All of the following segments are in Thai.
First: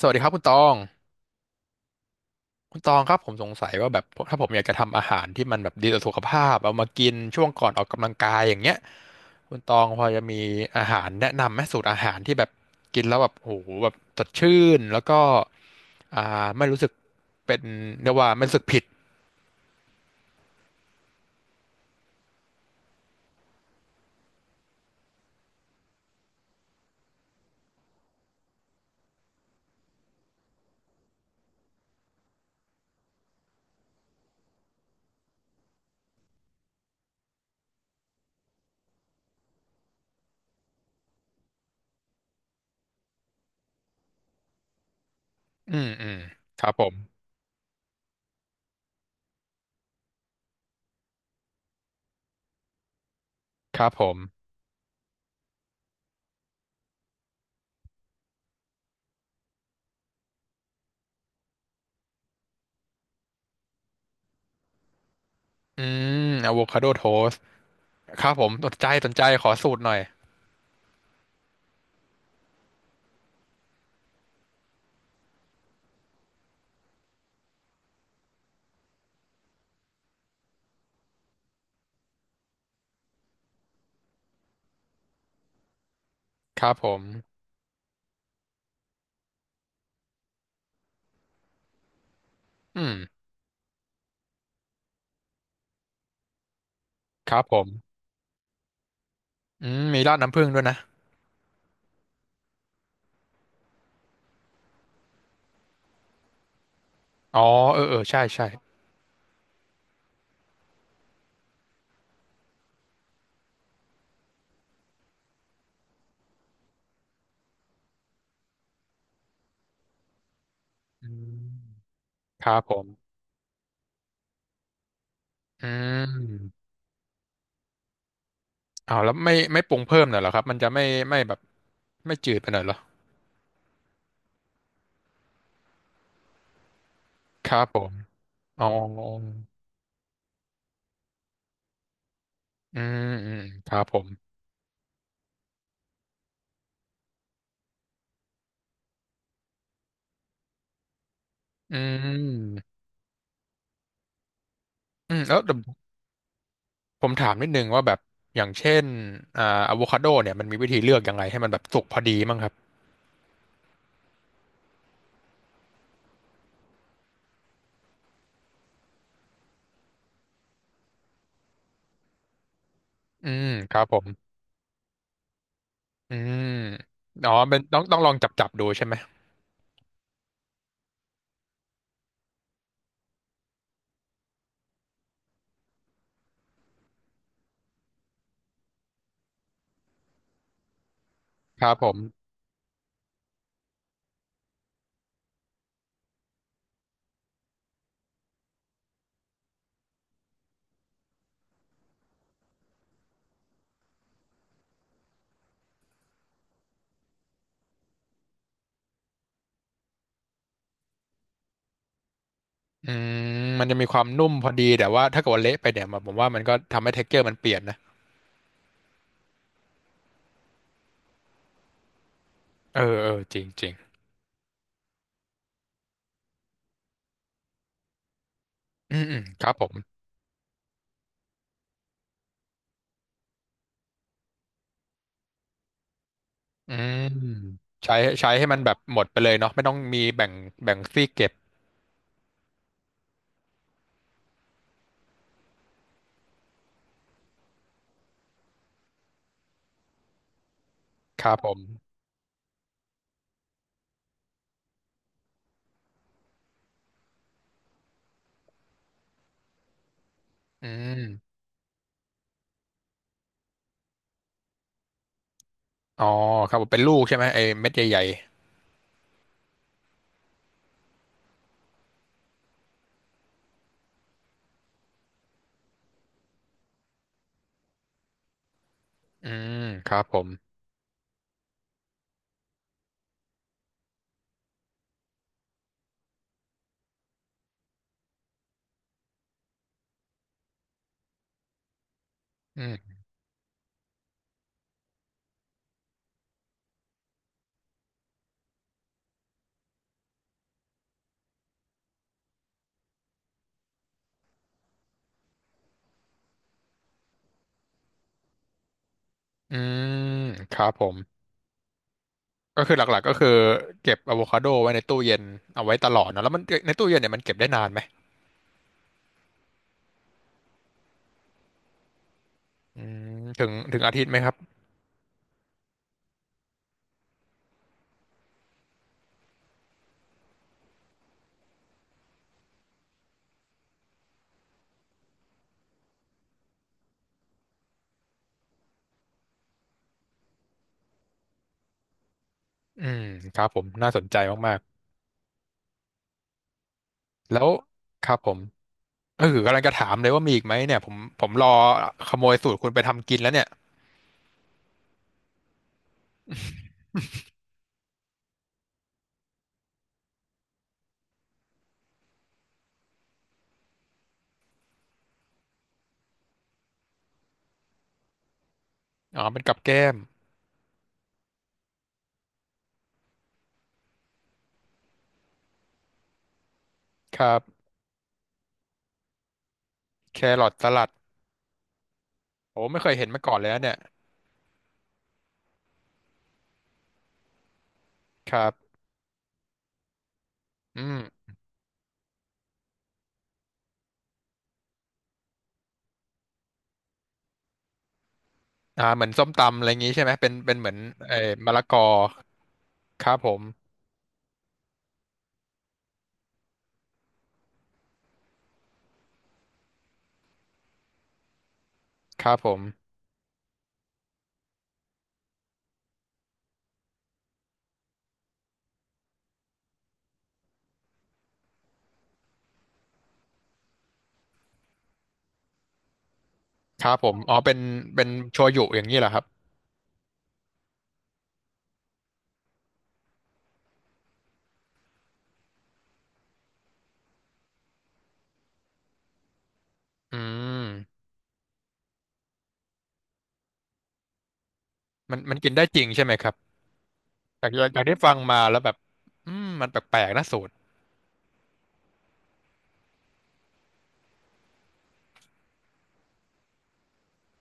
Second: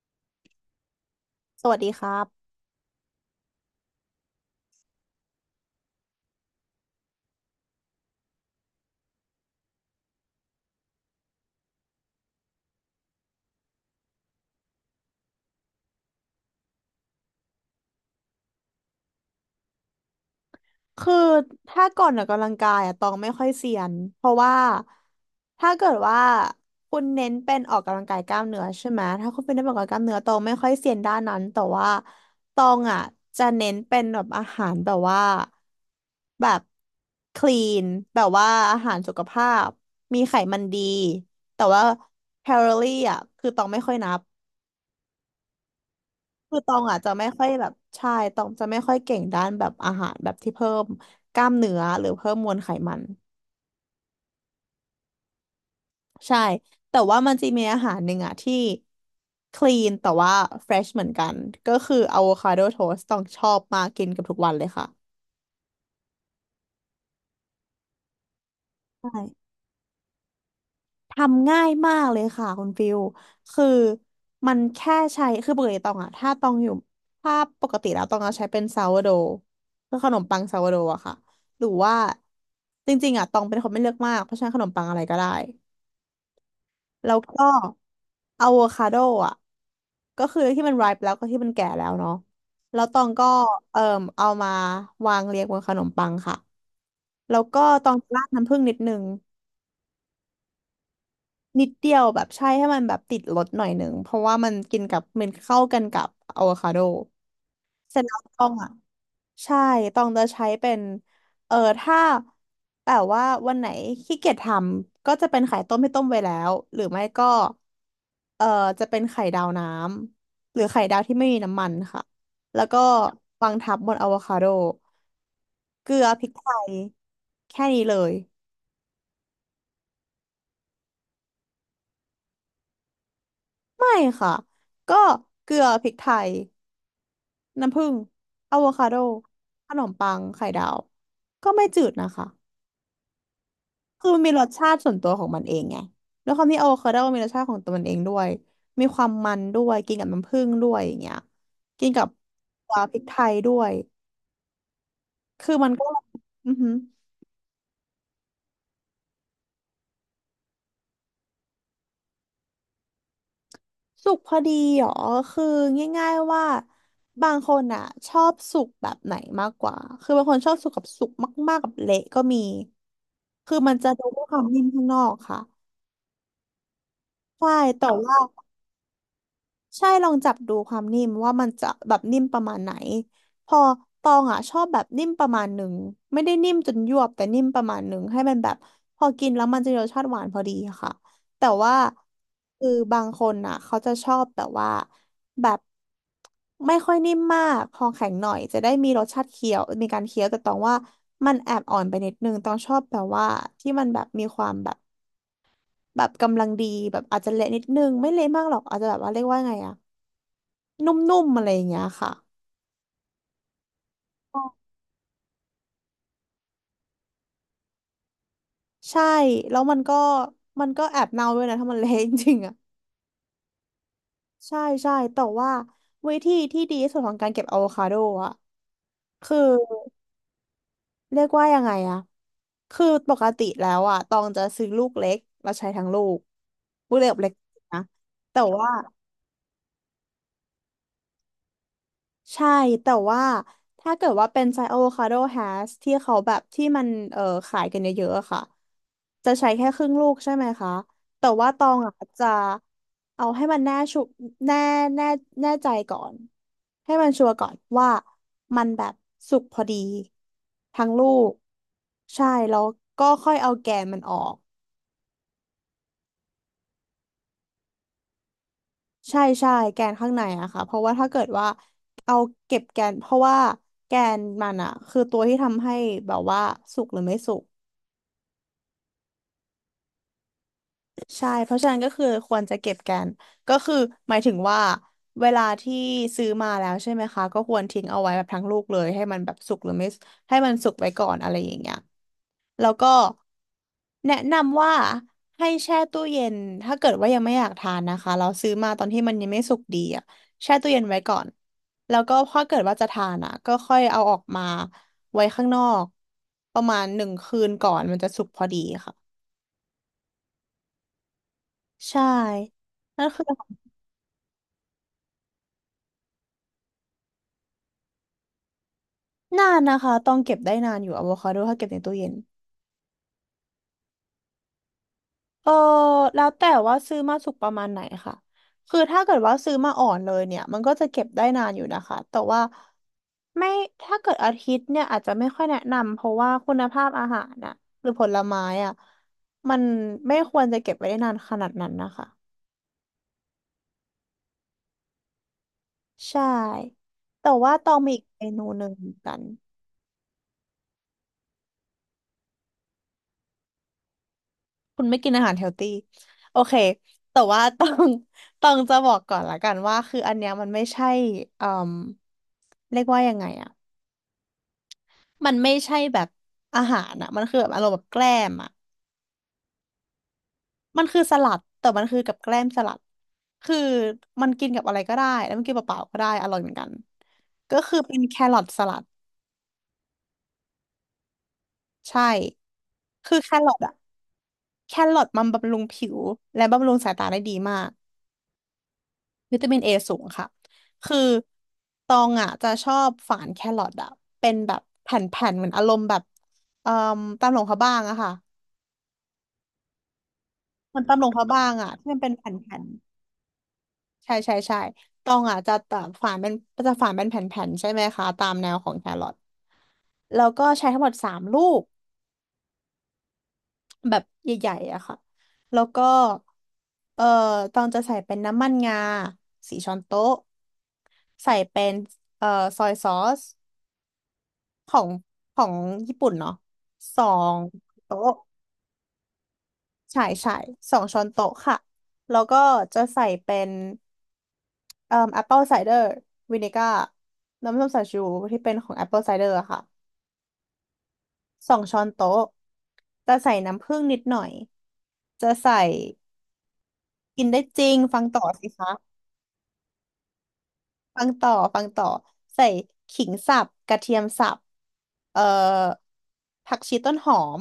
สวัสดีครับคุณตองสวัสดีครับ คุณตองครับผมสงสัยว่าแบบถ้าผมอยากจะทำอาหารที่มันแบบดีต่อสุขภาพเอามากินช่วงก่อนออกกำลังกายอย่างเงี้ยคุณตองพอจะมีอาหารแนะนำไหมสูตรอาหารที่แบบกินแล้วแบบโอ้โหแบบสดชื่นแล้วก็อ่าไม่รู้สึกเป็นเรียกว่าไม่รู้สึกผิดคือถ้าก่อนออกกำลังกายอะตองไม่ค่อยเซียนเพราะว่าถ้าเกิดว่าคุณเน้นเป็นออกกำลังกายกล้ามเนื้อใช่ไหมถ้าคุณเป็นนักออกกำลังกายกล้ามเนื้อตองไม่ค่อยเซียนด้านนั้นแต่ว่าตองอ่ะจะเน้นเป็นแบบอาหารแบบว่าแบบคลีนแบบว่าอาหารสุขภาพมีไขมันดีแต่ว่าแคลอรี่อ่ะคือตองไม่ค่อยนับ อืมอืมคือครัตบอผงมอ่ะจะไม่ค่อยแบบใช่ตองจะไม่ค่อยเก่งด้านแบบอาหารแบบที่เพิ่มกล้ามเนื้อหรือเพิ่มมวลไขมันครับผมใช่แต่ว่ามันจะมีอาหารหนึ่งอ่ะที่คลีนแต่ว่าเฟรชเหมือนกันก็คืออะโวคาโดโทสต์ต้องชอบมากกินกับทุกวันเลยค่ะอืมอะโวคาโดโทสครับผมสนใจใชสนใจขอ่ สูตรหน่อยทำง่ายมากเลยค่ะคุณฟิลคือมันแค่ใช้คือปกติตองอะถ้าตองอยู่ถ้าปกติแล้วตองเอาใช้เป็นซาวโดคือขนมปังซาวโดอะค่ะหรือว่าจริงๆอะตองเป็นคนไม่เลือกมากเพราะฉะนั้นขนมปังอะไรก็ได้ครับผมแล้วก็อะโวคาโดอะก็คือที่มัน ripe แล้วก็ที่มันแก่แล้วเนาะอืแล้วมตองก็เอ่อเอามาวางเรียงบนขนมปังค่ะคแล้รัวบผก็ตองมราดน้ำผึ้งนิดนึง อืมมีราดน้ำผึ้งด้วยนะนิดเดียวแบบใช่ให้มันแบบติดรสหน่อยหนึ่งเพราะว่ามันกินกับมันเข้ากันกับอะโวคาโดอ๋อเออเอเสอร็จแล้ใช่วใช่ ต้องอ่ะใช่ต้องจะใช้เป็นเออถ้าแบบว่าวันไหนขี้เกียจทำก็จะเป็นไข่ต้มให้ต้มไว้แล้วหรือไม่ก็เออจะเป็นไข่ดาวน้ำหรือไข่ดาวอืที่ไม่มีน้ำมันมค่ะครับแล้วผก็มวางทับบนอะโวคาโดอืเกลือพริกไทมยแค่นี้เลยอ้าวแล้วไม่ปรุงเพิ่มหน่อยเหรอครับมันจะไม่ไม่แบบไม่จืดไปหน่อยเหรอไม่ค่ะก็เกลือพริกไทย ครับผน้ำผึ้มงอะอ๋โวอคาโดขนมปังไข่ดาวก็ไม่จืดนะคะอืมอืมครับผมคือมันมีรสชาติส่วนตัวของมันเองไงด้วยความที่อะโวคาโดมีรสชาติของตัวมันเองด้วย มีความมันด้วยกินกับน้ำผึ้งด้วยอย่างเงี้ยอืกินกับมตัวพริกไทยด้วย อืมแล้วคืเดี๋อยวมันก็อือหือผมถามนิดนึงว่าแบบอย่างเช่นอ่าอะโวคาโดเนี่ยมันมีวิธีเลือกยังไงให้มันแบบสุกพอดีมั้งครับสุกพอดีเหรอคือง่ายๆว่าบางคนอ่ะชอบสุกแบบไหนมากกว่าคือบางคนชอบสุกกับสุกมากๆกับเละก็มี อืมคือคมันรับจะผดูมด้วยความนิ่มข้างนอกค่ะอืมอ๋อใช่เป็นต้องแต่ต้องลองว่า จับดูใช่ไหมใช่ลองจับดูความนิ่มว่ามันจะแบบนิ่มประมาณไหนพอตองอ่ะชอบแบบนิ่มประมาณหนึ่งไม่ได้นิ่มจนยวบแต่นิ่มประมาณหนึ่งให้มันแบบพอกินแล้วมันจะมีรสชาติหวานพอดีค่ะแต่ครัว่าบผมคือบางคนอ่ะเขาจะชอบแบบว่าแบบไม่ค่อยนิ่มมากพอแข็งหน่อยจะได้มีรสชาติเคี้ยวมีการเคี้ยวแต่ตองว่ามันแอบอ่อนไปนิดนึงตองชอบแบบว่าที่มันแบบมีความแบบแบบกำลังดีแบบอาจจะเละนิดนึงไม่เละมากหรอกอาจจะแบบว่าเรียกว่าไงอะ นุ่มๆอะไรอย่างเงี้ยค่ะอืมมันจะมีความนุ่มพอดีแต่ว่าถ้าเกิดว่าเละไปเนี่ยผมว่ามันก็ทำให้เท็กเจอร์มันเปลี่ยนนะ ใช่แล้วมันก็มันก็แอบเน่าด้วยนะถ้ามันเละ จริงๆอ่ะเออเออจริงจริงใช่ใช่แต่ว่าวิธีที่ดีที่สุดของการเก็บอะโวคาโดอ่ะอืมอืมคือครับผมเรียกว่ายังไงอ่ะคือปกติแล้วอ่ะตองจะซื้อลูกเล็กแล้วใช้ทั้งลูกอืลูกมเล็กกับเล็กนะใช้ใช้แต่ให้มันว่าแบบหมดไปเลยเนาะไม่ต้องมีแบ่งแบ่งซี่เก็บใช่แต่ว่าถ้าเกิดว่าเป็นไซส์อะโวคาโดแฮชที่เขาแบบที่มันขายกันเยอะๆอะค่ะ จะใช้แค่ครึ่งลูกใช่ไหมคะคแต่รับผว่ามตองอ่ะจะเอาให้มันแน่ชุแน่แน่แน่ใจก่อนให้มันชัวร์ก่อนว่ามันแบบสุกพอดีอืทั้งลูกมใช่แล้วก็ค่อยเอาแกนมันออกอ๋อครับผมเป็นลูกใช่ไหมไอ้เม็ดใหญ่ใช่ใช่แกนข้างในอะค่ะเพราะว่าถ้าเกิดว่าเอาเก็บแกนเพราะว่าแกนมันอะคือตัวที่ทำให้แบบว่าสุกหรือไม่สุก ๆอืมครับผมใช่เพราะฉะนั้นก็คือควรจะเก็บแกันก็คือหมายถึงว่าเวลาที่ซื้อมาแล้วใช่ไหมคะก็ควรทิ้งเอาไว้แบบทั้งลูกเลยให้มันแบบสุกหรือไม่ให้มันสุกไว้ก่อนอะไรอย่างเงี้ยอืแล้วก็มแนะนำว่าให้แช่ตู้เย็นถ้าเกิดว่ายังไม่อยากทานนะคะเราซื้อมาตอนที่มันยังไม่สุกดีอ่ะแช่ตู้เย็นไว้ก่อนแล้วก็พอเกิดว่าจะทานอ่ะก็ค่อยเอาออกมาไว้ข้างนอกประมาณหนึ่งคืนก่อนมันจะสุกพอดีค่ะอืมครับผมใช่ก็คือหลักนั่ๆนก็คือ คือเก็บอะโวคาโดไว้ในตู้เย็นเอาไว้ตลอดเนาะแล้วมันในตู้เย็นเนี่ยมันเก็บได้นานไหมนานนะคะต้องเก็บได้นานอยู่อะโวคาโดถ้าเก็บในตู้เย็นอืมถึงถึงอาทิตย์ไหมครับเออแล้วแต่ว่าซื้อมาสุกประมาณไหนค่ะคือถ้าเกิดว่าซื้อมาอ่อนเลยเนี่ยมันก็จะเก็บได้นานอยู่นะคะแต่ว่าไม่ถ้าเกิดอาทิตย์เนี่ยอาจจะไม่ค่อยแนะนำเพราะว่าคุณภาพอาหารน่ะหรือผลไม้อ่ะมันไม่ควรจะเก็บไว้ได้นานขนาดนั้นนะคะ อืมครับผมน่าสนใจ มากใช่ แต่ๆแล้วว่าต้องมีอีกครับเมผม นูหนึ่งเหมือนกัน เออกำลังจะถามเลยว่ามีอีกไหมเนี่ยผมรอขโมยสูตรคุณไปทำกินแล้วเนี่ยคุณไม่กินอาหารเฮลตี้โอเคแต่ว่าต้อง ต้องจะบอกก่อนละกันว่าคืออันเนี้ยมันไม่ใช่เอ่มเรียกว่ายังไงอะมันไม่ใช่แบบอาหารอะมันคือแบบอารมณ์แบบแกล้มอะอ๋อเป็นกับแก้มมันคือสลัดแต่มันคือกับแกล้มสลัดคือมันกินกับอะไรก็ได้แล้วมันกินเปล่าๆก็ได้อร่อยเหมือนกันครับก็คือเป็นแครอทสลัดแครอทสลัดใช่โอ้ไม่เคยเห็นคือมาแคก่อนเลยรอทนะเนี่อะยแครอทมันบำรุงผิวและบำรุงสายตาได้ดีมาก ครับวิตามินเอสูงค่ะ อืมคือตองอ่ะจะชอบฝานแครอทอ่ะเป็นแบบแผ่นๆเหมือนอารมณ์แบบเอ่อตำหลงพระบ้างอะค่ะอ่าเหมือนส้มตำอะไรอย่างงี้ใช่ไหมเป็นเป็นเหมือนมันตำหลงเอ่อพระบ้ามะงละกอ่ะอที่มันเป็นแผ่นครับผมๆใช่ใช่ใช่ตองอ่ะจะตัดฝานเป็นจะฝานเป็นแผ่นๆใช่ไหมคะตามแนวของแครอทแล้วก็ใช้ทั้งหมด3 ลูกครับผมแบบใหญ่ๆอะค่ะแล้วก็เอ่อตองจะใส่เป็นน้ำมันงา4 ช้อนโต๊ะใส่เป็นเอ่อซอยซอส ของของญี่ปุ่นเนาะครับสอผมอ๋องเป็นเป็นโต๊ะโชยุอย่างนี้เหรอครับใช่ใช่สองช้อนโต๊ะค่ะแล้วก็จะใส่เป็นแอปเปิลไซเดอร์วินิก้าน้ำส้มสายชูที่เป็นของแอปเปิลไซเดอร์ค่ะอืมสองช้อนโต๊ะจะใส่น้ำผึ้งนิดหน่อยมันจะมันกินใส่ได้จริงใช่ไหมครับกินได้จากจริงจากที่ฟังฟังต่อมาสิแล้วแบบคะอืมมันแปลกๆนะสูตรฟังต่อฟังต่อใส่ขิงสับกระเทียมสับเอ่อผักชีต้นหอม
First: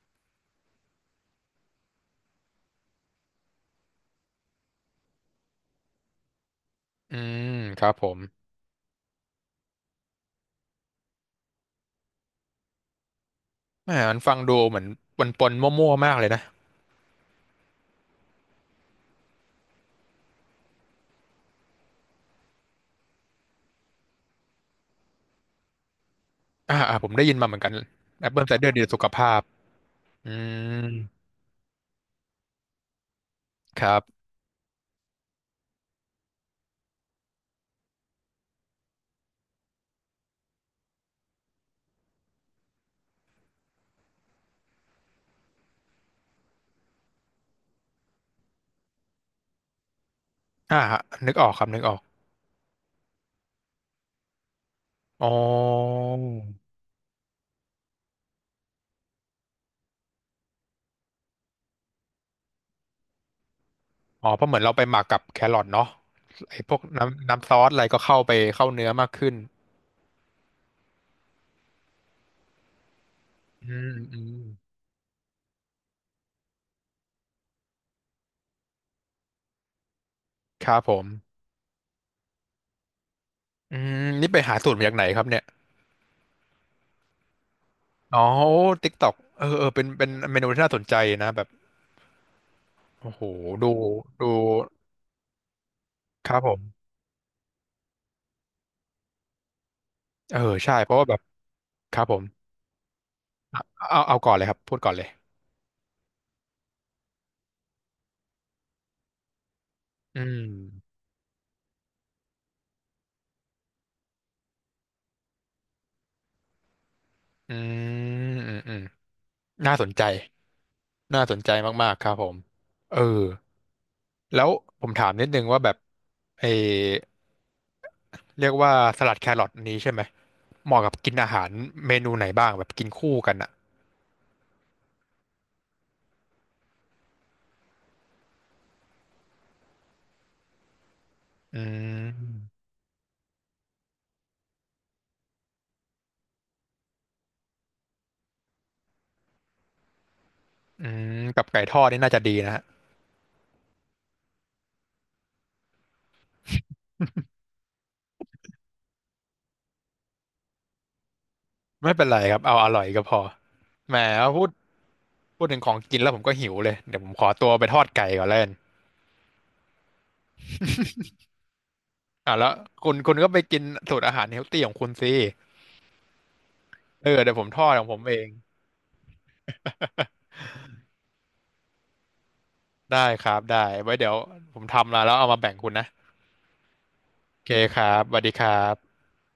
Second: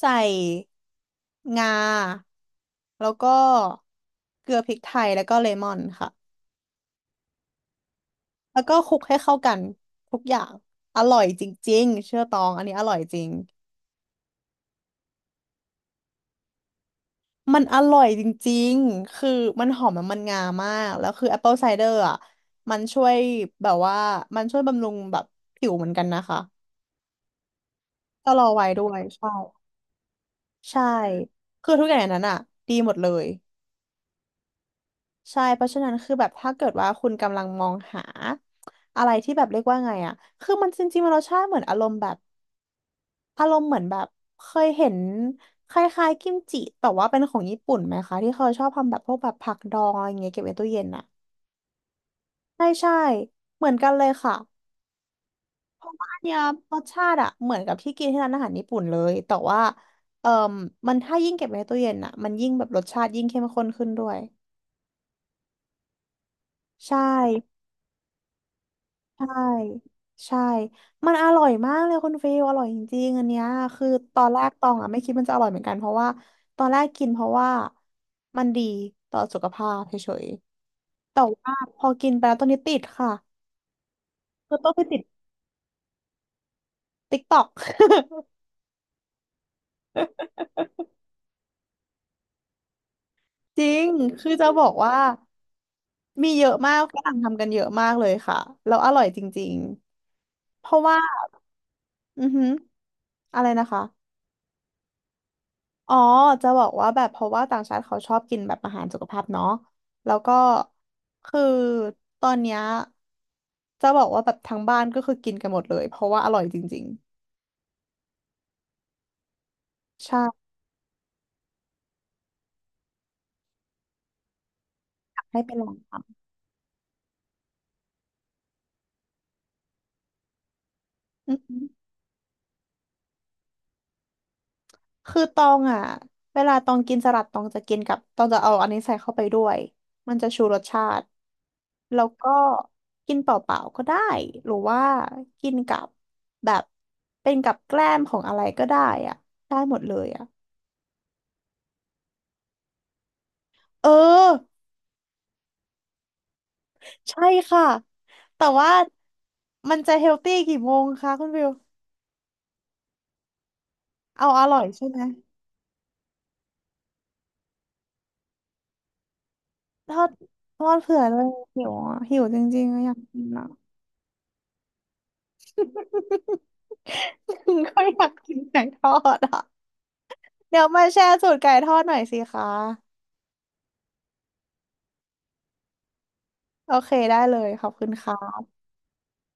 ใส่งาแล้วก็เกลือพริกไทยแล้วก็เลมอนค่ะอืมครับผมแล้วก็คลุกให้เข้ากันทุกอย่างอร่อยจริงๆเชื่อตองอันนี้อร่อยจริงแหมมันฟังดูเหมือนปนๆมั่วๆมากเลยนะ มันอร่อยจริงๆคือมันหอมมันงามากแล้วคือแอปเปิลไซเดอร์อ่ะมันช่วยแบบว่ามันช่วยบำรุงแบบผิวเหมือนกันนะคะอ่าอ่าผมได้ยินมาเหมือนกันแอปชะเปิลลอไซเดอวัยร์ดีต่ด้อวสุยขภาใช่พอืมใช่คือทุกอย่างในนั้นอ่ะดีหมดเลย ครับใช่เพราะฉะนั้นคือแบบถ้าเกิดว่าคุณกำลังมองหาอะไรที่แบบเรียกว่าไงอะคือมันจริงๆมันรสชาติเหมือนอารมณ์แบบอารมณ์เหมือนแบบเคยเห็นคล้ายๆกิมจิแต่ว่าเป็นของญี่ปุ่นไหมคะที่เขาชอบทำแบบพวกแบบผักดองอะไรอย่างเงี้ยเก็บไว้ตู้อ่าเย็นฮะอะนึกออกครับนึกออกใช่ใช่เหมือนกันเลยค่ะอ๋ออันเนี้ยรสชาติอะเหมือนกับที่กินที่ร้านอาหารญี่ปุ่นเลยแต่ว่าเอ่อมมันถ้ายิ่งเก็บไว้ในตู้เย็นอะมันยิ่งแบบรสชาติยิ่งเข้มข้นขึ้นด้วยอ๋อเพราะเหมือนเราไปหมักกับแครอทเนาะไอ้พวกใช่ น้ำซอสอะไรก็เข้าไปเข้าเนื้อมากขึ้ใช่นใช่มันอร่อยมากเลยคุณฟิลอร่อยจริงๆอันเนี้ยอืคือมตอือนมแรกตองอ่ะไม่คิดมันจะอร่อยเหมือนกันเพราะว่าตอนแรกกินเพราะว่ามันดีต่อสุขภาพเฉยครับผๆแต่มว่าพอกินไปแล้วตอนนี้ติดค่ะอืมนี่ไปหาคือต้สูอตงรไปมาจากติไหดนครับเนี่ยติ๊กต็อก อ๋อติ๊กต็อกเออเออเป็นเป็นเมนูที่น่าสนใจนะแบบโอ้โห จริดูงคืดูอจะบอกว่าคมีรับเยผอะมากมฝรั่งทำกันเยอะมากเลยค่ะแล้วอร่อยจริงเออๆเพใช่ราะเพว่าราะว่าแบบครับผมอือหืออะไรนะคะ เอาเอาก่อนเลยครับพูดก่อนเลยอ๋อจะบอกว่าแบบเพราะว่าต่างชาติเขาชอบกินแบบอาหารสุขภาพเนาะแล้อืวก็มคือตอนเนี้ยจะบอกว่าแบบทั้งบ้านก็คือกินกันหมดเลยเพราะว่าอร่อยจริงอืมอืมอืม น่าสนใจ ๆใช่น่าสนใจมากๆ ครับผมเออแล้วผมถามอยานิกดนึให้งไปว่าลอแบงบทเออเรียกว่าสลัดแครอทอันนี้ใช่ไหมเหมาะกับกินำอาอือหารหือเมนูไหนบ้างแบบกินคู่กันอ่ะคือตองอ่ะเวลาตองกินสลัดตองจะกินกับตองจะเอาอันนี้ใส่เข้าไปด้วยมันจะชูรสชาติอืแล้วก็มกินเปล่าๆก็ได้หรือว่ากินกับแบบเป็นกับแกล้มของอะไรก็ได้อ่ะได้หมดเลยอ่ะอืมกับไก่ทอดนี่น่าจะดีนะฮะเออ ใช่ค่ะแต่ว่ามันจะเฮลตี้กี่โมงคะคุณวิวไม่เป็นไรครับเอาอร่อยก็พอแหมเอาพูอด ร่อยใช่ไหมพูดถึงของกินแล้วผมก็หิวเลย เดี๋ยวผมขอตัวไปทอดไก่ก่อนแล้วกันทอดทอดเผื่อเลยหิวอะหิวอ่ะจแล้วริงๆอะอคุยาณกคุณกินก็ไปอ่ะ กินสูตรอาหารเฮลตี้ของคุณสิเออเดี๋ยวผมทอ ดขก็องผอมยากเอง กินไก่ทอดอ่ะเดี๋ยวมาแชร์สูตรไก่ทอดหน่อยสิคะได้ครับได้ไว้เดี๋ยวผมทำมาแล้วเอามาแบ่งคุณนะโอเคได้เลโอยเคขอบคคุณรับสวัสดีค่ะครับ